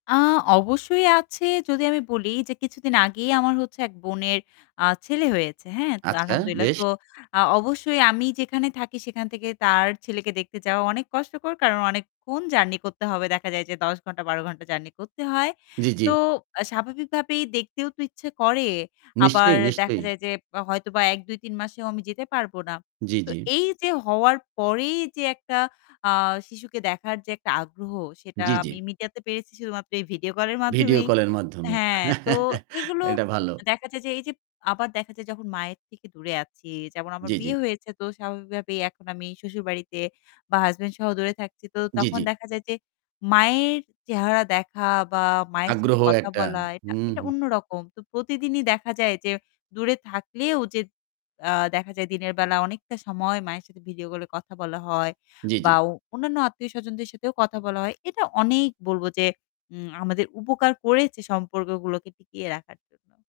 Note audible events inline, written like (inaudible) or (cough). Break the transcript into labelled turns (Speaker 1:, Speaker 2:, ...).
Speaker 1: আ অবশ্যই আছে যদি আমি বলি যে কিছুদিন আগেই আমার হচ্ছে এক বোনের আ ছেলে হয়েছে। হ্যাঁ? তো
Speaker 2: আচ্ছা,
Speaker 1: আলহামদুলিল্লাহ।
Speaker 2: বেশ!
Speaker 1: তো আ অবশ্যই আমি যেখানে থাকি সেখান থেকে তার ছেলেকে দেখতে যাওয়া অনেক কষ্টকর। কারণ অনেকক্ষণ জার্নি করতে হবে। দেখা যায় যে ১০ ঘন্টা ১২ ঘণ্টা জার্নি করতে হয়।
Speaker 2: জ্বি,
Speaker 1: তো
Speaker 2: জ্বি।
Speaker 1: আ স্বাভাবিকভাবেই দেখতেও তো ইচ্ছা করে। আবার
Speaker 2: নিশ্চয়ই,
Speaker 1: দেখা
Speaker 2: নিশ্চয়ই।
Speaker 1: যায় যে হয়তোবা ১ ২ ৩ মাসেও আমি যেতে পারব না।
Speaker 2: জ্বি,
Speaker 1: তো
Speaker 2: জ্বি।
Speaker 1: এইযে হওয়ার পরেই যে একটা আ শিশুকে দেখার যে একটা আগ্রহ সেটা
Speaker 2: জ্বি, জ্বি।
Speaker 1: আমি মিডিয়াতে পেরেছি শুধুমাত্র এই ভিডিও কলের
Speaker 2: ভিডিও
Speaker 1: মাধ্যমেই।
Speaker 2: কল এর মাধ্যমে।
Speaker 1: হ্যাঁ, তো
Speaker 2: (chuckles)
Speaker 1: এগুলো
Speaker 2: এটা ভালো।
Speaker 1: দেখা যায় যে এইযে আবার দেখা যায় যখন মায়ের থেকে দূরে আছি। যেমন আমার
Speaker 2: জ্বি, জ্বি।
Speaker 1: বিয়ে হয়েছে তো স্বাভাবিকভাবেই এখন আমি শশুর বাড়িতে বা হাসব্যান্ড সহ দূরে থাকছি। তো
Speaker 2: জ্বি,
Speaker 1: তখন
Speaker 2: জ্বি।
Speaker 1: দেখা যায় যে মায়ের চেহারা দেখা বা মায়ের সাথে
Speaker 2: আগ্রহ
Speaker 1: কথা
Speaker 2: একটা,
Speaker 1: বলা এটা
Speaker 2: হুম,
Speaker 1: এটা
Speaker 2: হু।
Speaker 1: অন্যরকম। তো প্রতিদিনই দেখা যায় যে দূরে থাকলেও যে আ দেখা যায় দিনের বেলা অনেকটা সময় মায়ের সাথে ভিডিও কল এ কথা বলা হয়
Speaker 2: জ্বি, জ্বি।
Speaker 1: বা অ অন্যান্য আত্মীয়স্বজনদের সাথেও কথা বলা হয়। এটা অনেক বলবো যে উ আমাদের উপকার করেছে সম্পর্কগুলোকে টিকিয়ে রাখার জন্য।